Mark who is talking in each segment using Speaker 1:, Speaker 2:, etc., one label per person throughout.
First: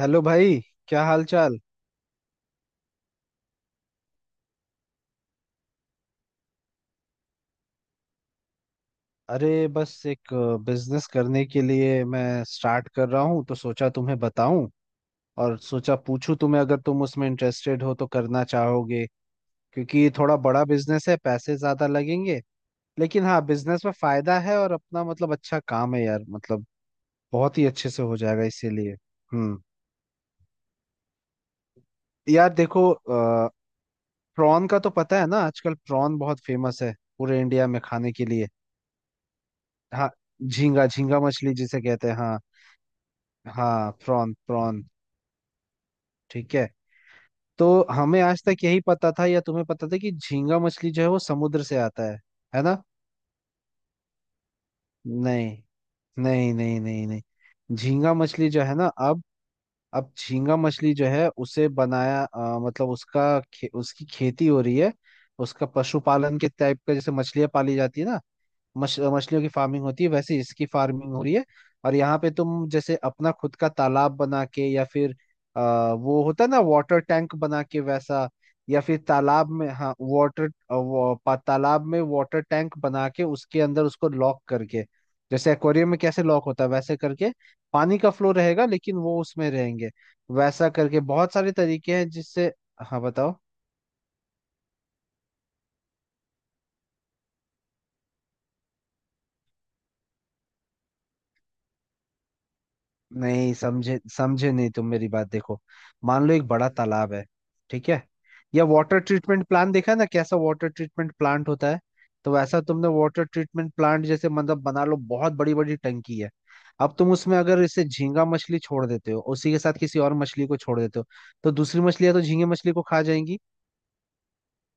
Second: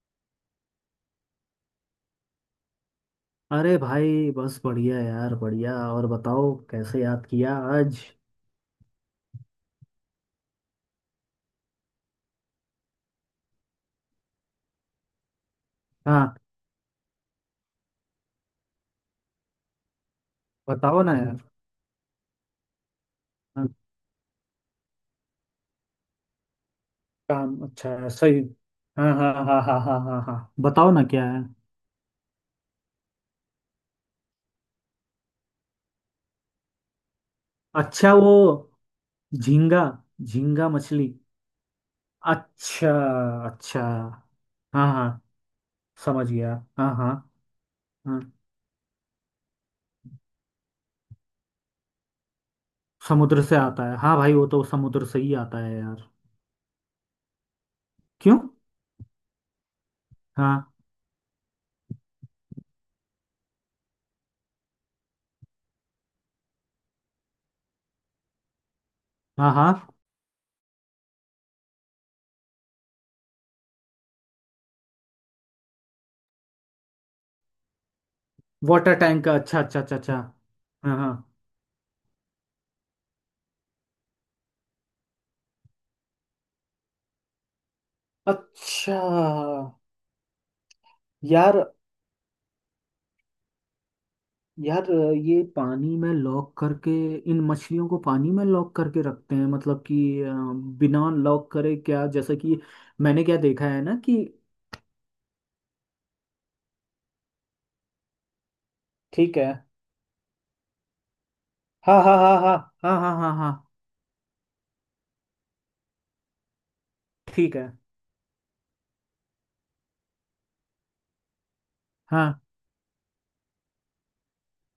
Speaker 1: Hello भाई। क्या हाल चाल।
Speaker 2: अरे भाई, बस बढ़िया यार, बढ़िया। और बताओ, कैसे याद किया आज?
Speaker 1: अरे बस एक बिजनेस करने के लिए मैं स्टार्ट कर रहा हूँ, तो सोचा तुम्हें बताऊं और सोचा पूछूं
Speaker 2: हाँ,
Speaker 1: तुम्हें, अगर तुम उसमें इंटरेस्टेड हो तो करना चाहोगे। क्योंकि ये थोड़ा बड़ा
Speaker 2: बताओ
Speaker 1: बिजनेस
Speaker 2: ना
Speaker 1: है,
Speaker 2: यार।
Speaker 1: पैसे ज्यादा लगेंगे। लेकिन हाँ,
Speaker 2: हाँ,
Speaker 1: बिजनेस में फायदा है और अपना मतलब अच्छा काम है यार, मतलब
Speaker 2: काम
Speaker 1: बहुत ही अच्छे
Speaker 2: अच्छा
Speaker 1: से
Speaker 2: है,
Speaker 1: हो
Speaker 2: सही।
Speaker 1: जाएगा इसीलिए।
Speaker 2: हाँ हाँ हाँ
Speaker 1: हम्म।
Speaker 2: हाँ हाँ हाँ हाँ, बताओ ना क्या है।
Speaker 1: यार देखो, प्रॉन का तो पता है ना, आजकल प्रॉन बहुत फेमस है पूरे इंडिया में खाने
Speaker 2: अच्छा,
Speaker 1: के
Speaker 2: वो
Speaker 1: लिए।
Speaker 2: झींगा।
Speaker 1: हाँ,
Speaker 2: झींगा
Speaker 1: झींगा
Speaker 2: मछली।
Speaker 1: झींगा मछली जिसे कहते हैं, हाँ।
Speaker 2: अच्छा। अच्छा
Speaker 1: हाँ प्रॉन प्रॉन।
Speaker 2: हाँ हाँ, समझ गया
Speaker 1: ठीक है,
Speaker 2: हाँ हाँ।
Speaker 1: तो हमें
Speaker 2: हाँ
Speaker 1: आज तक यही पता था या तुम्हें पता था कि झींगा मछली जो है वो समुद्र से आता है ना।
Speaker 2: समुद्र से आता है, हाँ भाई वो तो समुद्र से ही
Speaker 1: नहीं
Speaker 2: आता है यार।
Speaker 1: नहीं नहीं नहीं नहीं झींगा
Speaker 2: क्यों?
Speaker 1: मछली जो है ना अब झींगा
Speaker 2: हाँ
Speaker 1: मछली जो है उसे बनाया मतलब उसका उसकी खेती हो रही है। उसका पशुपालन के टाइप का, जैसे मछलियां पाली जाती है ना, मछ मछलियों की
Speaker 2: हाँ
Speaker 1: फार्मिंग
Speaker 2: हाँ।
Speaker 1: होती है, वैसे इसकी फार्मिंग हो रही है। और यहाँ पे तुम जैसे अपना खुद का तालाब बना के या फिर वो होता है ना वाटर टैंक, बना के वैसा या
Speaker 2: वाटर
Speaker 1: फिर
Speaker 2: टैंक का?
Speaker 1: तालाब
Speaker 2: अच्छा
Speaker 1: में,
Speaker 2: अच्छा
Speaker 1: हाँ
Speaker 2: अच्छा अच्छा।
Speaker 1: वाटर,
Speaker 2: हाँ हाँ।
Speaker 1: तालाब में वाटर टैंक बना के उसके अंदर उसको लॉक करके, जैसे एक्वेरियम में कैसे लॉक होता है वैसे करके, पानी का फ्लो रहेगा लेकिन
Speaker 2: अच्छा।
Speaker 1: वो उसमें रहेंगे। वैसा करके बहुत सारे
Speaker 2: यार,
Speaker 1: तरीके हैं जिससे। हाँ बताओ।
Speaker 2: यार ये पानी में लॉक करके, इन मछलियों को पानी में लॉक करके रखते हैं, मतलब कि बिना लॉक करे क्या, जैसे कि मैंने क्या
Speaker 1: नहीं
Speaker 2: देखा है ना
Speaker 1: समझे,
Speaker 2: कि।
Speaker 1: समझे नहीं तुम मेरी बात, देखो मान लो एक बड़ा तालाब है। ठीक है। या वाटर
Speaker 2: ठीक
Speaker 1: ट्रीटमेंट
Speaker 2: है।
Speaker 1: प्लांट देखा है ना, कैसा वाटर ट्रीटमेंट प्लांट होता है।
Speaker 2: हाँ हाँ
Speaker 1: तो
Speaker 2: हाँ
Speaker 1: वैसा
Speaker 2: हाँ
Speaker 1: तुमने
Speaker 2: हाँ हाँ
Speaker 1: वाटर
Speaker 2: हाँ हाँ।
Speaker 1: ट्रीटमेंट प्लांट जैसे मतलब बना लो, बहुत बड़ी बड़ी टंकी है। अब तुम उसमें
Speaker 2: ठीक
Speaker 1: अगर
Speaker 2: है।
Speaker 1: इसे झींगा मछली छोड़ देते हो, उसी के साथ किसी और मछली को छोड़ देते हो, तो दूसरी मछलियां तो
Speaker 2: हाँ।
Speaker 1: झींगे मछली को खा जाएंगी।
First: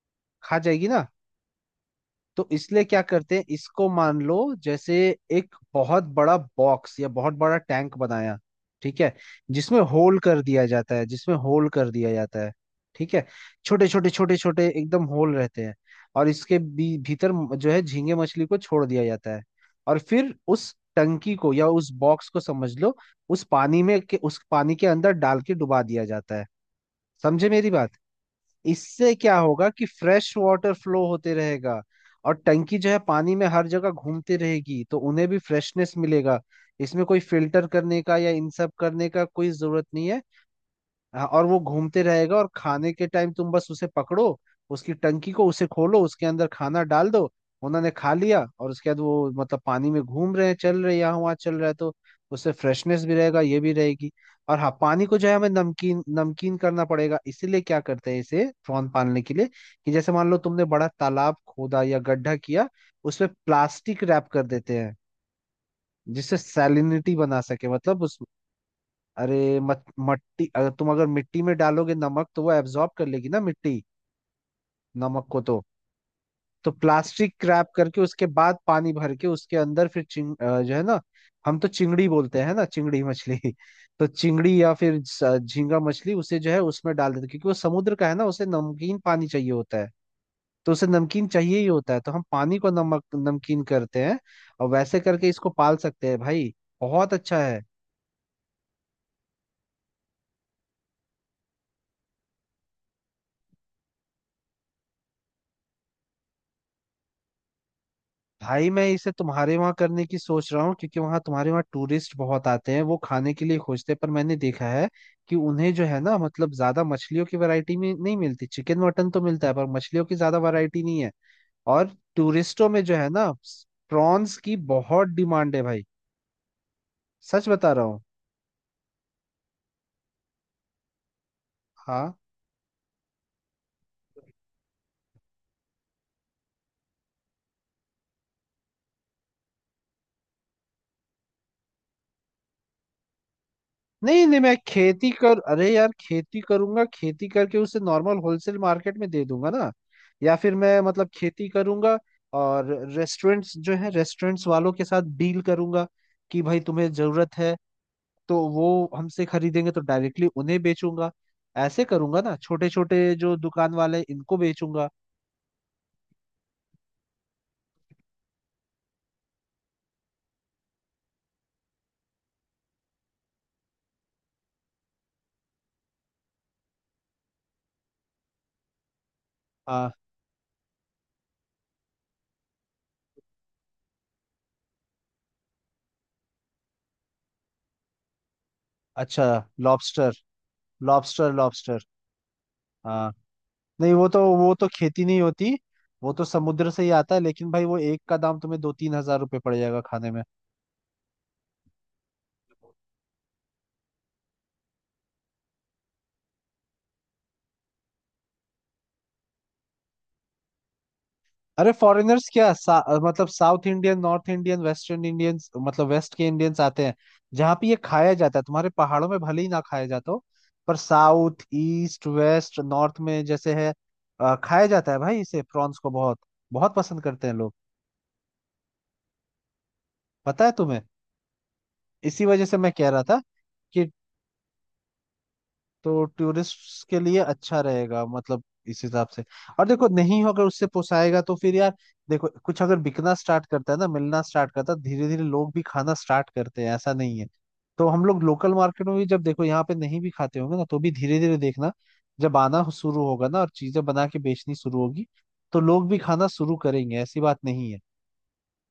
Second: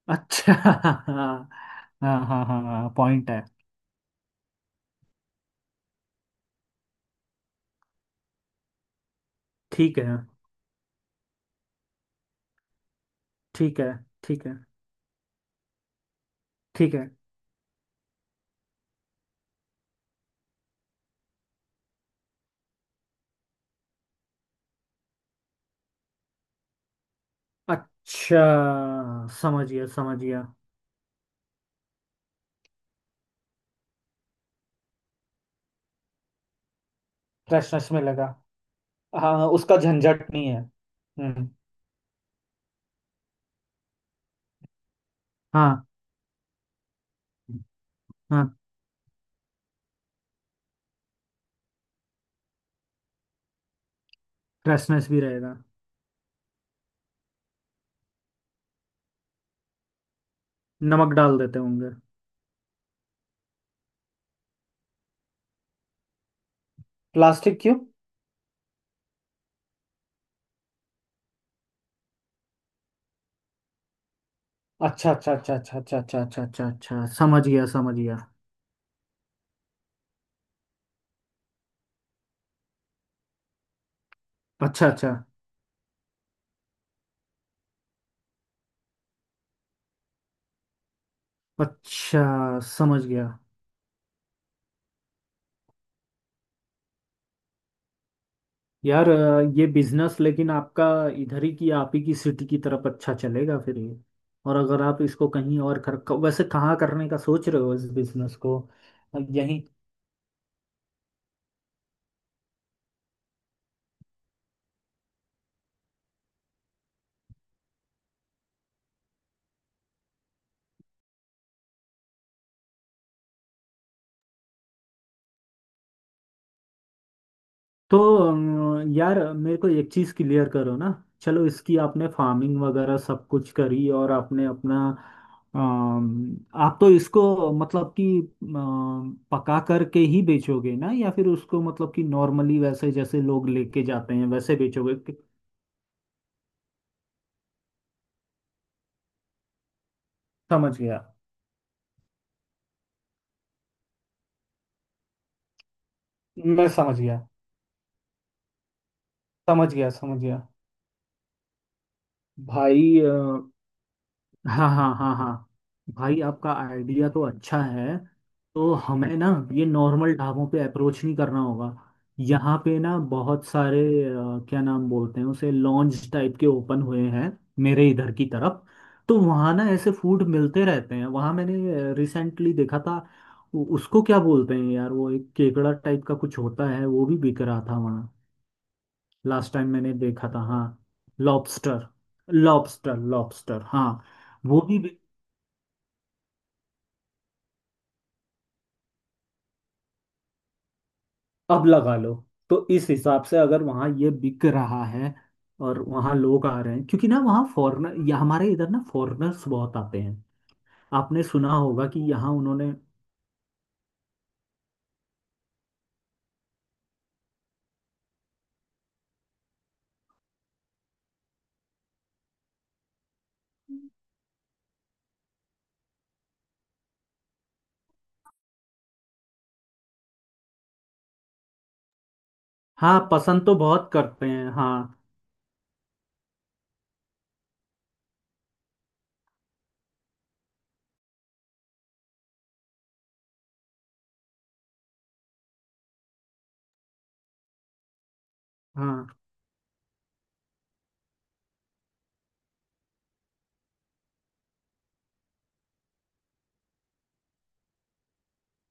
Speaker 2: अच्छा
Speaker 1: खा जाएगी
Speaker 2: हाँ।
Speaker 1: ना।
Speaker 2: हाँ हाँ
Speaker 1: तो
Speaker 2: हाँ
Speaker 1: इसलिए
Speaker 2: हाँ,
Speaker 1: क्या
Speaker 2: पॉइंट
Speaker 1: करते
Speaker 2: है।
Speaker 1: हैं इसको, मान लो जैसे एक बहुत बड़ा बॉक्स या बहुत बड़ा टैंक बनाया। ठीक है। जिसमें
Speaker 2: ठीक है।
Speaker 1: होल कर दिया जाता है, जिसमें होल कर दिया जाता है। ठीक है।
Speaker 2: ठीक
Speaker 1: छोटे
Speaker 2: है।
Speaker 1: छोटे छोटे
Speaker 2: ठीक है।
Speaker 1: छोटे एकदम होल रहते हैं। और इसके
Speaker 2: ठीक है।
Speaker 1: भीतर जो है झींगे मछली को छोड़ दिया जाता है। और फिर उस टंकी को या उस बॉक्स को समझ लो उस पानी में के उस पानी के अंदर डाल के डुबा दिया जाता है। समझे मेरी बात।
Speaker 2: अच्छा,
Speaker 1: इससे क्या
Speaker 2: समझ
Speaker 1: होगा कि
Speaker 2: गया समझ
Speaker 1: फ्रेश
Speaker 2: गया।
Speaker 1: वाटर फ्लो होते रहेगा, और टंकी जो है पानी में हर जगह घूमती रहेगी, तो उन्हें भी फ्रेशनेस मिलेगा। इसमें कोई फिल्टर
Speaker 2: फ्रेशनेस
Speaker 1: करने
Speaker 2: में
Speaker 1: का
Speaker 2: लगा।
Speaker 1: या इन सब करने का
Speaker 2: हाँ
Speaker 1: कोई
Speaker 2: उसका
Speaker 1: जरूरत नहीं है।
Speaker 2: झंझट नहीं है।
Speaker 1: हाँ, और
Speaker 2: हम्म।
Speaker 1: वो घूमते रहेगा और खाने के टाइम तुम बस उसे पकड़ो, उसकी टंकी को उसे
Speaker 2: हाँ
Speaker 1: खोलो, उसके अंदर खाना डाल दो। उन्होंने खा लिया
Speaker 2: हाँ।
Speaker 1: और उसके बाद वो मतलब पानी में घूम रहे हैं, चल रहे हैं, यहाँ वहाँ चल रहा है, तो उससे फ्रेशनेस भी रहेगा ये भी रहेगी। और हाँ, पानी
Speaker 2: फ्रेशनेस
Speaker 1: को
Speaker 2: भी
Speaker 1: जो है हमें
Speaker 2: रहेगा।
Speaker 1: नमकीन नमकीन करना पड़ेगा, इसीलिए क्या करते हैं इसे प्रॉन पालने के लिए कि जैसे मान लो तुमने बड़ा
Speaker 2: नमक
Speaker 1: तालाब
Speaker 2: डाल देते
Speaker 1: खोदा
Speaker 2: होंगे।
Speaker 1: या गड्ढा किया, उसमें प्लास्टिक रैप कर देते हैं, जिससे सैलिनिटी बना
Speaker 2: प्लास्टिक
Speaker 1: सके
Speaker 2: क्यों?
Speaker 1: मतलब उस। अरे मत मट्टी, अगर तुम अगर मिट्टी में डालोगे नमक तो वो एब्जॉर्ब कर लेगी ना मिट्टी
Speaker 2: अच्छा
Speaker 1: नमक
Speaker 2: अच्छा
Speaker 1: को।
Speaker 2: अच्छा अच्छा अच्छा अच्छा अच्छा अच्छा
Speaker 1: तो
Speaker 2: अच्छा, समझ
Speaker 1: प्लास्टिक
Speaker 2: गया
Speaker 1: रैप
Speaker 2: समझ
Speaker 1: करके
Speaker 2: गया।
Speaker 1: उसके बाद पानी भर के उसके अंदर फिर जो है ना, हम तो चिंगड़ी बोलते हैं ना, चिंगड़ी मछली। तो चिंगड़ी या
Speaker 2: अच्छा
Speaker 1: फिर
Speaker 2: अच्छा।
Speaker 1: झींगा मछली उसे जो है उसमें डाल देते, क्योंकि वो समुद्र का है ना, उसे नमकीन पानी चाहिए होता है। तो उसे नमकीन चाहिए ही होता है, तो हम पानी
Speaker 2: अच्छा,
Speaker 1: को नमक
Speaker 2: समझ गया।
Speaker 1: नमकीन करते हैं। और वैसे करके इसको पाल सकते हैं भाई, बहुत अच्छा है।
Speaker 2: यार ये बिजनेस लेकिन आपका इधर ही की, आप ही की सिटी की तरफ अच्छा चलेगा फिर ये। और अगर आप इसको कहीं और कर क- वैसे कहाँ करने का सोच रहे हो इस बिजनेस को?
Speaker 1: भाई मैं इसे तुम्हारे
Speaker 2: यहीं?
Speaker 1: वहां करने की सोच रहा हूँ, क्योंकि वहां तुम्हारे वहां टूरिस्ट बहुत आते हैं, वो खाने के लिए खोजते हैं, पर मैंने देखा है कि उन्हें जो है ना मतलब ज्यादा मछलियों की वैरायटी में नहीं मिलती। चिकन मटन तो मिलता है, पर मछलियों की ज्यादा वैरायटी नहीं है। और टूरिस्टों में जो है ना, प्रॉन्स की बहुत डिमांड है भाई, सच बता रहा
Speaker 2: तो
Speaker 1: हूँ।
Speaker 2: यार मेरे को एक चीज क्लियर करो ना। चलो इसकी आपने
Speaker 1: हाँ
Speaker 2: फार्मिंग वगैरह सब कुछ करी और आपने अपना आप तो इसको मतलब कि पका करके ही बेचोगे ना, या फिर उसको मतलब कि नॉर्मली वैसे जैसे लोग लेके जाते
Speaker 1: नहीं
Speaker 2: हैं
Speaker 1: नहीं, मैं
Speaker 2: वैसे बेचोगे
Speaker 1: खेती
Speaker 2: कि-।
Speaker 1: कर, अरे यार खेती करूंगा, खेती करके उसे नॉर्मल होलसेल मार्केट में दे दूंगा ना। या फिर
Speaker 2: समझ
Speaker 1: मैं
Speaker 2: गया।
Speaker 1: मतलब खेती करूंगा और रेस्टोरेंट्स जो है रेस्टोरेंट्स वालों के साथ डील करूंगा कि भाई
Speaker 2: मैं
Speaker 1: तुम्हें
Speaker 2: समझ गया।
Speaker 1: जरूरत है तो वो हमसे खरीदेंगे,
Speaker 2: समझ
Speaker 1: तो
Speaker 2: गया समझ
Speaker 1: डायरेक्टली
Speaker 2: गया।
Speaker 1: उन्हें बेचूंगा। ऐसे करूंगा ना, छोटे
Speaker 2: भाई
Speaker 1: छोटे जो दुकान वाले इनको
Speaker 2: हाँ
Speaker 1: बेचूंगा।
Speaker 2: हाँ हाँ हाँ, भाई आपका आइडिया तो अच्छा है। तो हमें ना ये नॉर्मल ढाबों पे अप्रोच नहीं करना होगा। यहाँ पे ना बहुत सारे क्या नाम बोलते हैं उसे, लॉन्ज टाइप के ओपन हुए हैं मेरे इधर की तरफ। तो वहाँ ना
Speaker 1: हाँ।
Speaker 2: ऐसे फूड मिलते रहते हैं, वहाँ मैंने रिसेंटली देखा था। उ- उसको क्या बोलते हैं यार, वो एक केकड़ा टाइप का कुछ होता है, वो भी बिक रहा था वहाँ।
Speaker 1: अच्छा।
Speaker 2: लास्ट टाइम मैंने
Speaker 1: लॉबस्टर
Speaker 2: देखा था, हाँ।
Speaker 1: Lobster lobster.
Speaker 2: Lobster. Lobster lobster, हाँ।
Speaker 1: नहीं वो तो, वो
Speaker 2: वो
Speaker 1: तो
Speaker 2: भी।
Speaker 1: खेती नहीं होती, वो तो समुद्र से ही आता है। लेकिन भाई वो एक का दाम तुम्हें दो तीन हजार रुपये पड़ जाएगा खाने में।
Speaker 2: अब लगा लो। तो इस हिसाब से अगर वहाँ ये बिक रहा है और वहाँ लोग आ रहे हैं, क्योंकि ना वहाँ फॉरेनर, या हमारे इधर ना फॉरेनर्स बहुत आते हैं। आपने सुना
Speaker 1: अरे
Speaker 2: होगा कि
Speaker 1: फॉरेनर्स
Speaker 2: यहाँ
Speaker 1: क्या
Speaker 2: उन्होंने।
Speaker 1: मतलब south Indian north Indian western Indians, मतलब वेस्ट के इंडियंस आते हैं, जहाँ पे ये खाया जाता है। तुम्हारे पहाड़ों में भले ही ना खाया जाता हो, पर साउथ ईस्ट वेस्ट नॉर्थ में जैसे है, खाया जाता है भाई, इसे प्रॉन्स को बहुत बहुत पसंद करते हैं लोग। पता है तुम्हें, इसी वजह से मैं कह
Speaker 2: हाँ
Speaker 1: रहा था
Speaker 2: पसंद तो बहुत
Speaker 1: कि,
Speaker 2: करते हैं हाँ।
Speaker 1: तो टूरिस्ट के लिए अच्छा रहेगा मतलब, इस हिसाब से। और देखो नहीं होगा उससे पोसाएगा तो फिर यार, देखो कुछ अगर बिकना स्टार्ट करता है ना, मिलना स्टार्ट करता है, धीरे धीरे लोग भी खाना स्टार्ट करते हैं, ऐसा नहीं है। तो हम लोग लोकल मार्केट में भी
Speaker 2: हाँ।
Speaker 1: जब देखो यहाँ पे नहीं भी खाते होंगे ना, तो भी धीरे धीरे देखना जब आना शुरू होगा ना और चीजें बना के बेचनी शुरू होगी, तो लोग भी खाना शुरू करेंगे, ऐसी बात नहीं है।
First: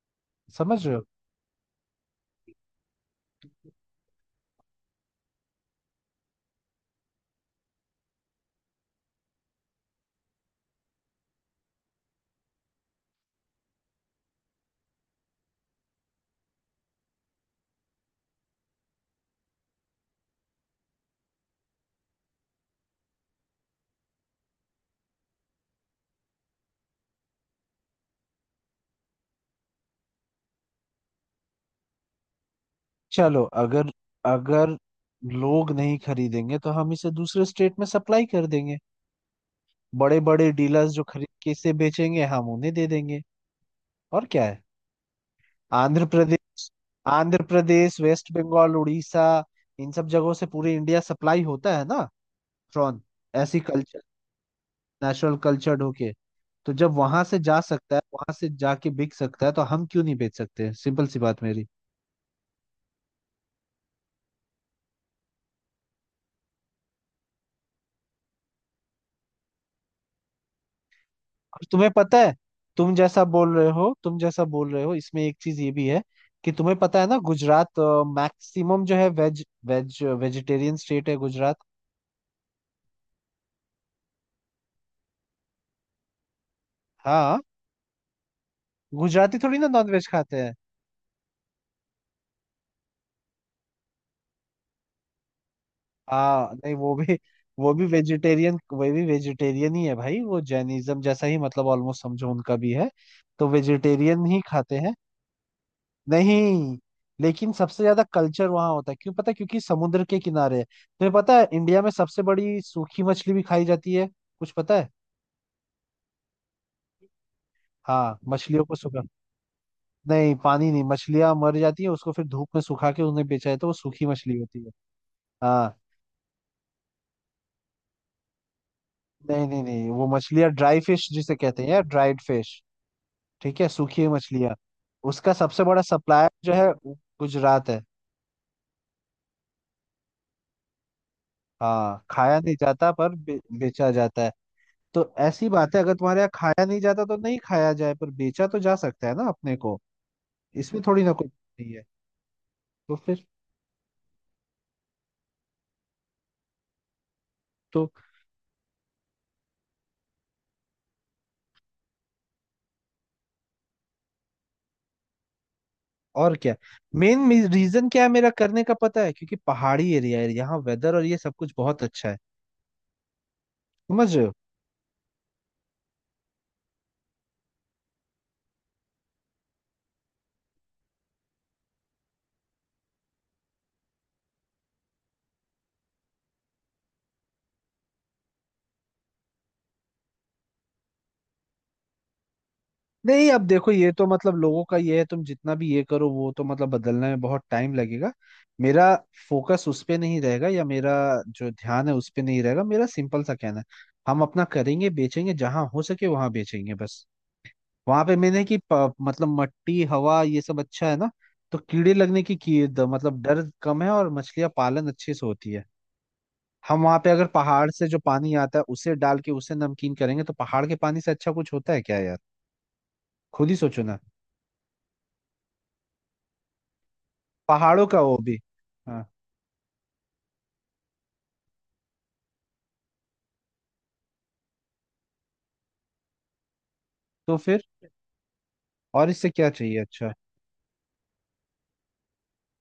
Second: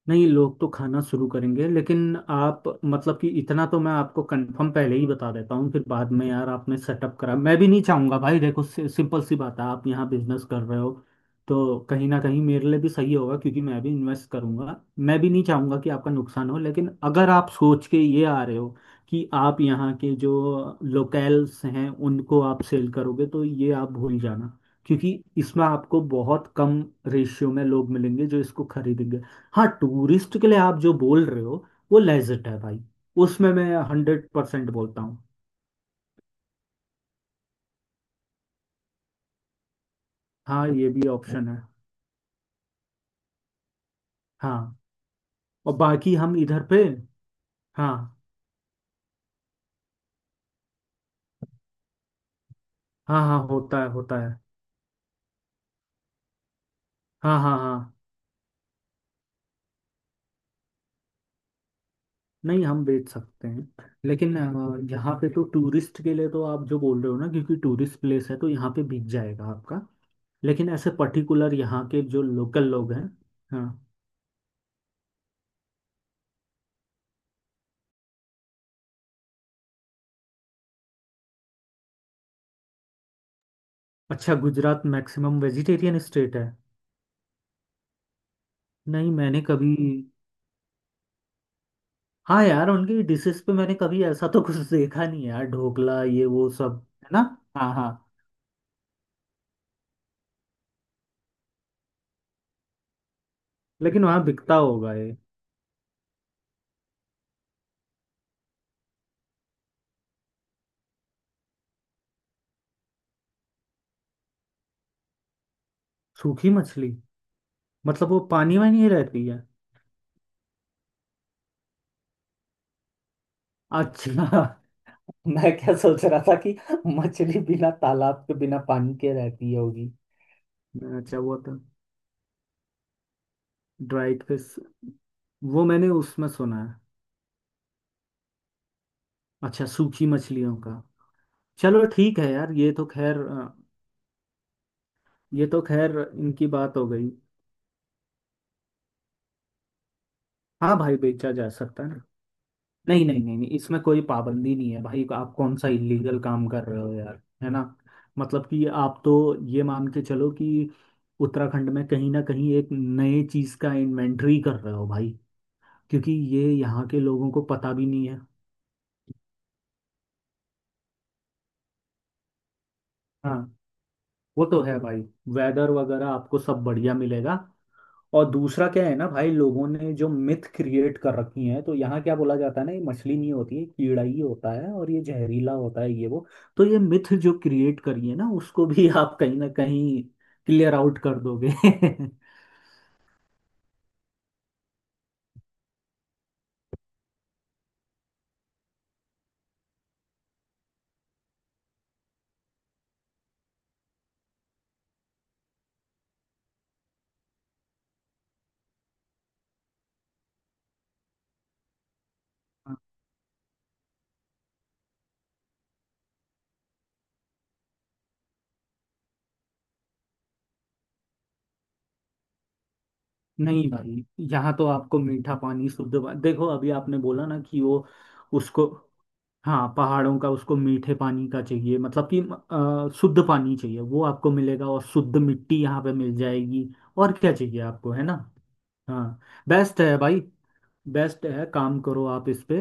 Speaker 2: नहीं लोग तो
Speaker 1: समझ रहे
Speaker 2: खाना
Speaker 1: हो।
Speaker 2: शुरू करेंगे, लेकिन आप मतलब कि इतना तो मैं आपको कंफर्म पहले ही बता देता हूँ, फिर बाद में यार आपने सेटअप करा, मैं भी नहीं चाहूँगा भाई। देखो सिंपल सी बात है, आप यहाँ बिजनेस कर रहे हो, तो कहीं ना कहीं मेरे लिए भी सही होगा क्योंकि मैं भी इन्वेस्ट करूंगा। मैं भी नहीं चाहूँगा कि आपका नुकसान हो, लेकिन अगर आप सोच के ये आ रहे हो कि आप यहाँ के जो लोकल्स हैं उनको आप सेल करोगे, तो ये आप भूल जाना। क्योंकि इसमें आपको बहुत कम रेशियो में लोग मिलेंगे जो इसको खरीदेंगे। हाँ टूरिस्ट के लिए आप जो बोल रहे हो वो लेजिट है भाई।
Speaker 1: चलो
Speaker 2: उसमें मैं
Speaker 1: अगर
Speaker 2: हंड्रेड परसेंट
Speaker 1: अगर
Speaker 2: बोलता हूँ।
Speaker 1: लोग नहीं खरीदेंगे तो हम इसे दूसरे स्टेट में सप्लाई कर देंगे। बड़े बड़े
Speaker 2: हाँ ये
Speaker 1: डीलर्स जो
Speaker 2: भी
Speaker 1: खरीद
Speaker 2: ऑप्शन
Speaker 1: के
Speaker 2: है।
Speaker 1: इसे बेचेंगे हम उन्हें दे देंगे। और क्या है।
Speaker 2: हाँ। और
Speaker 1: आंध्र
Speaker 2: बाकी हम इधर
Speaker 1: प्रदेश,
Speaker 2: पे।
Speaker 1: आंध्र प्रदेश
Speaker 2: हाँ
Speaker 1: वेस्ट बंगाल उड़ीसा, इन सब जगहों से पूरे इंडिया सप्लाई होता है ना, प्रॉन।
Speaker 2: हाँ हाँ
Speaker 1: ऐसी
Speaker 2: होता है
Speaker 1: कल्चर,
Speaker 2: होता है।
Speaker 1: नेचुरल कल्चर्ड होके। तो जब वहां से
Speaker 2: हाँ हाँ
Speaker 1: जा
Speaker 2: हाँ।
Speaker 1: सकता है, वहां से जाके बिक सकता है, तो हम क्यों नहीं बेच सकते, सिंपल सी बात मेरी।
Speaker 2: नहीं हम बेच सकते हैं, लेकिन यहाँ पे तो टूरिस्ट के लिए तो आप जो बोल रहे हो ना, क्योंकि टूरिस्ट प्लेस है तो यहाँ पे बिक जाएगा आपका। लेकिन ऐसे पर्टिकुलर
Speaker 1: और
Speaker 2: यहाँ
Speaker 1: तुम्हें
Speaker 2: के
Speaker 1: पता
Speaker 2: जो
Speaker 1: है,
Speaker 2: लोकल लोग हैं। हाँ।
Speaker 1: तुम जैसा बोल रहे हो इसमें एक चीज ये भी है कि तुम्हें पता है ना गुजरात, मैक्सिमम जो है वेज वेज वेजिटेरियन स्टेट है गुजरात।
Speaker 2: अच्छा, गुजरात मैक्सिमम वेजिटेरियन स्टेट है?
Speaker 1: हाँ,
Speaker 2: नहीं
Speaker 1: गुजराती
Speaker 2: मैंने
Speaker 1: थोड़ी ना
Speaker 2: कभी।
Speaker 1: नॉनवेज खाते हैं।
Speaker 2: हाँ यार, उनकी डिशेस पे मैंने कभी ऐसा तो कुछ देखा नहीं है यार, ढोकला ये
Speaker 1: हाँ
Speaker 2: वो
Speaker 1: नहीं
Speaker 2: सब। है ना?
Speaker 1: वो
Speaker 2: हाँ
Speaker 1: भी
Speaker 2: हाँ।
Speaker 1: वेजिटेरियन, वो भी वेजिटेरियन ही है भाई, वो जैनिज्म जैसा ही मतलब ऑलमोस्ट समझो उनका भी है। तो
Speaker 2: लेकिन वहाँ
Speaker 1: वेजिटेरियन ही
Speaker 2: बिकता
Speaker 1: खाते हैं।
Speaker 2: होगा ये।
Speaker 1: नहीं, लेकिन सबसे ज्यादा कल्चर वहाँ होता है क्यों पता है, क्योंकि समुद्र के किनारे है। तुम्हें पता है इंडिया में सबसे बड़ी सूखी मछली भी खाई जाती है, कुछ पता है।
Speaker 2: सूखी मछली? मतलब
Speaker 1: हाँ
Speaker 2: वो पानी
Speaker 1: मछलियों
Speaker 2: में
Speaker 1: को
Speaker 2: नहीं
Speaker 1: सुखा,
Speaker 2: रहती है?
Speaker 1: नहीं पानी नहीं, मछलियां मर जाती है उसको फिर धूप में सुखा के उन्हें बेचा जाता है, तो वो सूखी
Speaker 2: अच्छा
Speaker 1: मछली होती है।
Speaker 2: मैं क्या
Speaker 1: हाँ
Speaker 2: सोच रहा था कि मछली बिना तालाब के बिना पानी के
Speaker 1: नहीं
Speaker 2: रहती
Speaker 1: नहीं नहीं,
Speaker 2: होगी।
Speaker 1: वो मछलियाँ ड्राई फिश
Speaker 2: अच्छा
Speaker 1: जिसे
Speaker 2: वो तो।
Speaker 1: कहते हैं यार, ड्राइड फिश। ठीक है, सूखी
Speaker 2: ड्राइड
Speaker 1: मछलियाँ।
Speaker 2: फिश।
Speaker 1: उसका सबसे
Speaker 2: वो
Speaker 1: बड़ा
Speaker 2: मैंने उसमें
Speaker 1: सप्लायर जो
Speaker 2: सुना
Speaker 1: है
Speaker 2: है।
Speaker 1: वो गुजरात है।
Speaker 2: अच्छा, सूखी मछलियों का। चलो
Speaker 1: हाँ
Speaker 2: ठीक है
Speaker 1: खाया
Speaker 2: यार,
Speaker 1: नहीं
Speaker 2: ये तो
Speaker 1: जाता पर
Speaker 2: खैर
Speaker 1: बेचा जाता है। तो
Speaker 2: ये
Speaker 1: ऐसी
Speaker 2: तो
Speaker 1: बात है, अगर
Speaker 2: खैर
Speaker 1: तुम्हारे यहाँ
Speaker 2: इनकी
Speaker 1: खाया
Speaker 2: बात
Speaker 1: नहीं
Speaker 2: हो
Speaker 1: जाता
Speaker 2: गई।
Speaker 1: तो नहीं खाया जाए, पर बेचा तो जा सकता है ना अपने को।
Speaker 2: हाँ
Speaker 1: इसमें
Speaker 2: भाई
Speaker 1: थोड़ी ना कोई
Speaker 2: बेचा जा
Speaker 1: नहीं है।
Speaker 2: सकता है।
Speaker 1: तो
Speaker 2: नहीं नहीं
Speaker 1: फिर,
Speaker 2: नहीं नहीं, इसमें कोई पाबंदी नहीं है भाई। आप कौन सा इलीगल काम कर रहे हो यार, है ना?
Speaker 1: तो
Speaker 2: मतलब कि आप तो ये मान के चलो कि उत्तराखंड में कहीं ना कहीं एक नए चीज का इन्वेंटरी कर रहे हो भाई, क्योंकि
Speaker 1: और
Speaker 2: ये
Speaker 1: क्या,
Speaker 2: यहाँ के
Speaker 1: मेन
Speaker 2: लोगों को पता भी
Speaker 1: रीजन क्या
Speaker 2: नहीं
Speaker 1: है
Speaker 2: है।
Speaker 1: मेरा करने का पता है, क्योंकि पहाड़ी एरिया है यहाँ, वेदर और ये सब कुछ बहुत अच्छा है।
Speaker 2: हाँ
Speaker 1: समझ रहे हो।
Speaker 2: वो तो है भाई। वेदर वगैरह आपको सब बढ़िया मिलेगा। और दूसरा क्या है ना भाई, लोगों ने जो मिथ क्रिएट कर रखी हैं, तो यहाँ क्या बोला जाता है ना, ये मछली नहीं होती है कीड़ा ही होता है और ये जहरीला होता है ये वो। तो ये मिथ जो क्रिएट करी है ना उसको भी आप कहीं ना कहीं क्लियर आउट कर दोगे
Speaker 1: नहीं अब देखो ये तो मतलब लोगों का ये है, तुम जितना भी ये करो वो तो मतलब बदलने में बहुत टाइम लगेगा। मेरा फोकस उस पे नहीं रहेगा या मेरा जो ध्यान है उस पे नहीं रहेगा। मेरा सिंपल सा कहना है, हम अपना करेंगे, बेचेंगे जहां हो सके वहां बेचेंगे बस। वहां पे मैंने कि मतलब मट्टी हवा ये सब अच्छा है ना, तो कीड़े लगने की मतलब डर कम है और मछलियां पालन अच्छे से होती है। हम वहां पे अगर पहाड़ से जो पानी आता है उसे डाल के उसे नमकीन करेंगे, तो पहाड़ के पानी से अच्छा कुछ होता है क्या यार, खुद ही
Speaker 2: नहीं
Speaker 1: सोचो ना।
Speaker 2: भाई, यहाँ तो आपको मीठा पानी, शुद्ध पानी, देखो अभी आपने बोला ना कि वो
Speaker 1: पहाड़ों का वो भी,
Speaker 2: उसको।
Speaker 1: हाँ।
Speaker 2: हाँ पहाड़ों का, उसको मीठे पानी का चाहिए, मतलब कि शुद्ध पानी चाहिए, वो आपको मिलेगा, और शुद्ध मिट्टी यहाँ पे मिल जाएगी। और क्या
Speaker 1: तो
Speaker 2: चाहिए
Speaker 1: फिर
Speaker 2: आपको, है ना।
Speaker 1: और
Speaker 2: हाँ।
Speaker 1: इससे क्या चाहिए,
Speaker 2: बेस्ट है
Speaker 1: अच्छा।
Speaker 2: भाई। बेस्ट है, काम करो आप इस पे।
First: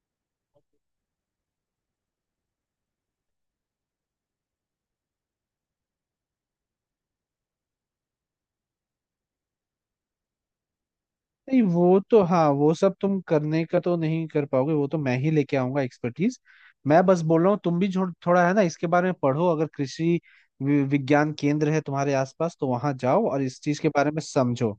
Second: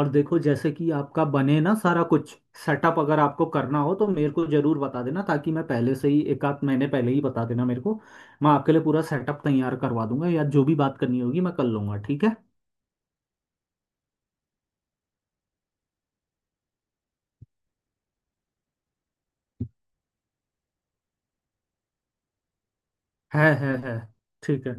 Speaker 2: और देखो जैसे कि आपका बने ना सारा कुछ सेटअप, अगर आपको करना हो तो मेरे को जरूर बता देना। ताकि मैं पहले से ही, एक आध महीने पहले ही बता देना मेरे को। मैं आपके लिए पूरा सेटअप तैयार करवा दूंगा, या जो भी बात करनी होगी मैं
Speaker 1: नहीं
Speaker 2: कर लूंगा,
Speaker 1: वो तो
Speaker 2: ठीक है।
Speaker 1: हाँ, वो सब तुम करने का तो नहीं कर पाओगे, वो तो मैं ही लेके आऊंगा एक्सपर्टीज। मैं बस बोल रहा हूँ तुम भी थोड़ा है ना इसके बारे में पढ़ो, अगर कृषि विज्ञान केंद्र है तुम्हारे आसपास तो वहां जाओ और इस
Speaker 2: है
Speaker 1: चीज के
Speaker 2: है।
Speaker 1: बारे में
Speaker 2: ठीक
Speaker 1: समझो
Speaker 2: है।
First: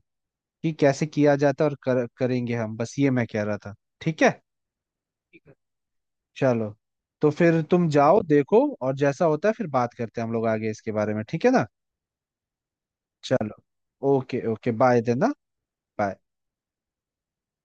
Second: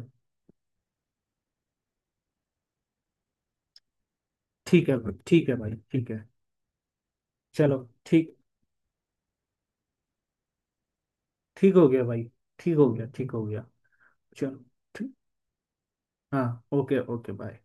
Speaker 1: कि कैसे किया जाता है, और करेंगे हम, बस ये मैं कह रहा था। ठीक है।
Speaker 2: ठीक है भाई,
Speaker 1: ठीक
Speaker 2: ठीक
Speaker 1: है
Speaker 2: है भाई ठीक है।
Speaker 1: चलो, तो फिर
Speaker 2: चलो।
Speaker 1: तुम जाओ
Speaker 2: ठीक।
Speaker 1: देखो और जैसा होता है फिर बात करते हैं हम लोग आगे इसके बारे में, ठीक है ना।
Speaker 2: ठीक हो गया भाई। ठीक हो गया ठीक हो
Speaker 1: चलो,
Speaker 2: गया।
Speaker 1: ओके
Speaker 2: चलो।
Speaker 1: ओके बाय
Speaker 2: ठीक।
Speaker 1: देन। Bye.
Speaker 2: हाँ ओके ओके बाय।